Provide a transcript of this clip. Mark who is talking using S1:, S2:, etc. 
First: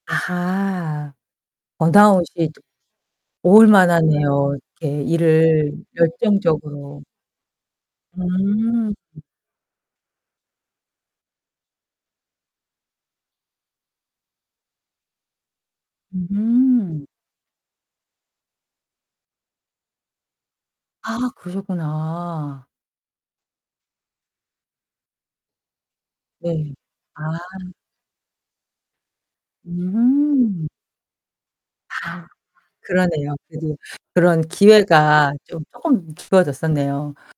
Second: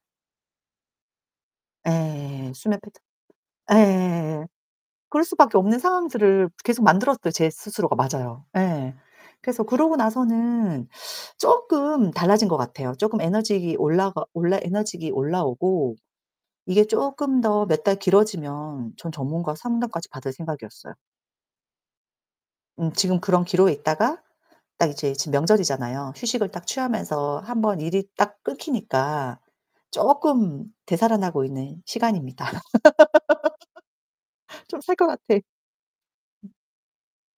S1: 아하. 번아웃이
S2: 네. 수면 패턴.
S1: 올
S2: 예.
S1: 만하네요. 이렇게
S2: 그럴 수 밖에
S1: 일을
S2: 없는 상황들을 계속
S1: 열정적으로
S2: 만들었어요, 제 스스로가. 맞아요.
S1: 음.
S2: 예. 그래서 그러고 나서는 쪼끔 달라진 것 같아요. 쪼금 에너지 올라가 올라 에너지가 올라 오고 이게
S1: 음.
S2: 쪼끔 더 몇 달 길어지면 전 전문가 상담까지 받을 생각이었어요.
S1: 아 그러셨구나.
S2: 음 지금 그런 기로에 있다가 딱 이제 지금 명절이잖아요. 휴식을 딱
S1: 네. 아.
S2: 취하면서 한번 일이 딱 끊기니까 쪼끔
S1: 음.
S2: 되살아나고 있는
S1: 아
S2: 시간입니다.
S1: 그러네요. 되게 그런
S2: 좀 살 것
S1: 기회가
S2: 같아.
S1: 좀 쪼끔
S2: 음.
S1: 주어졌었네요.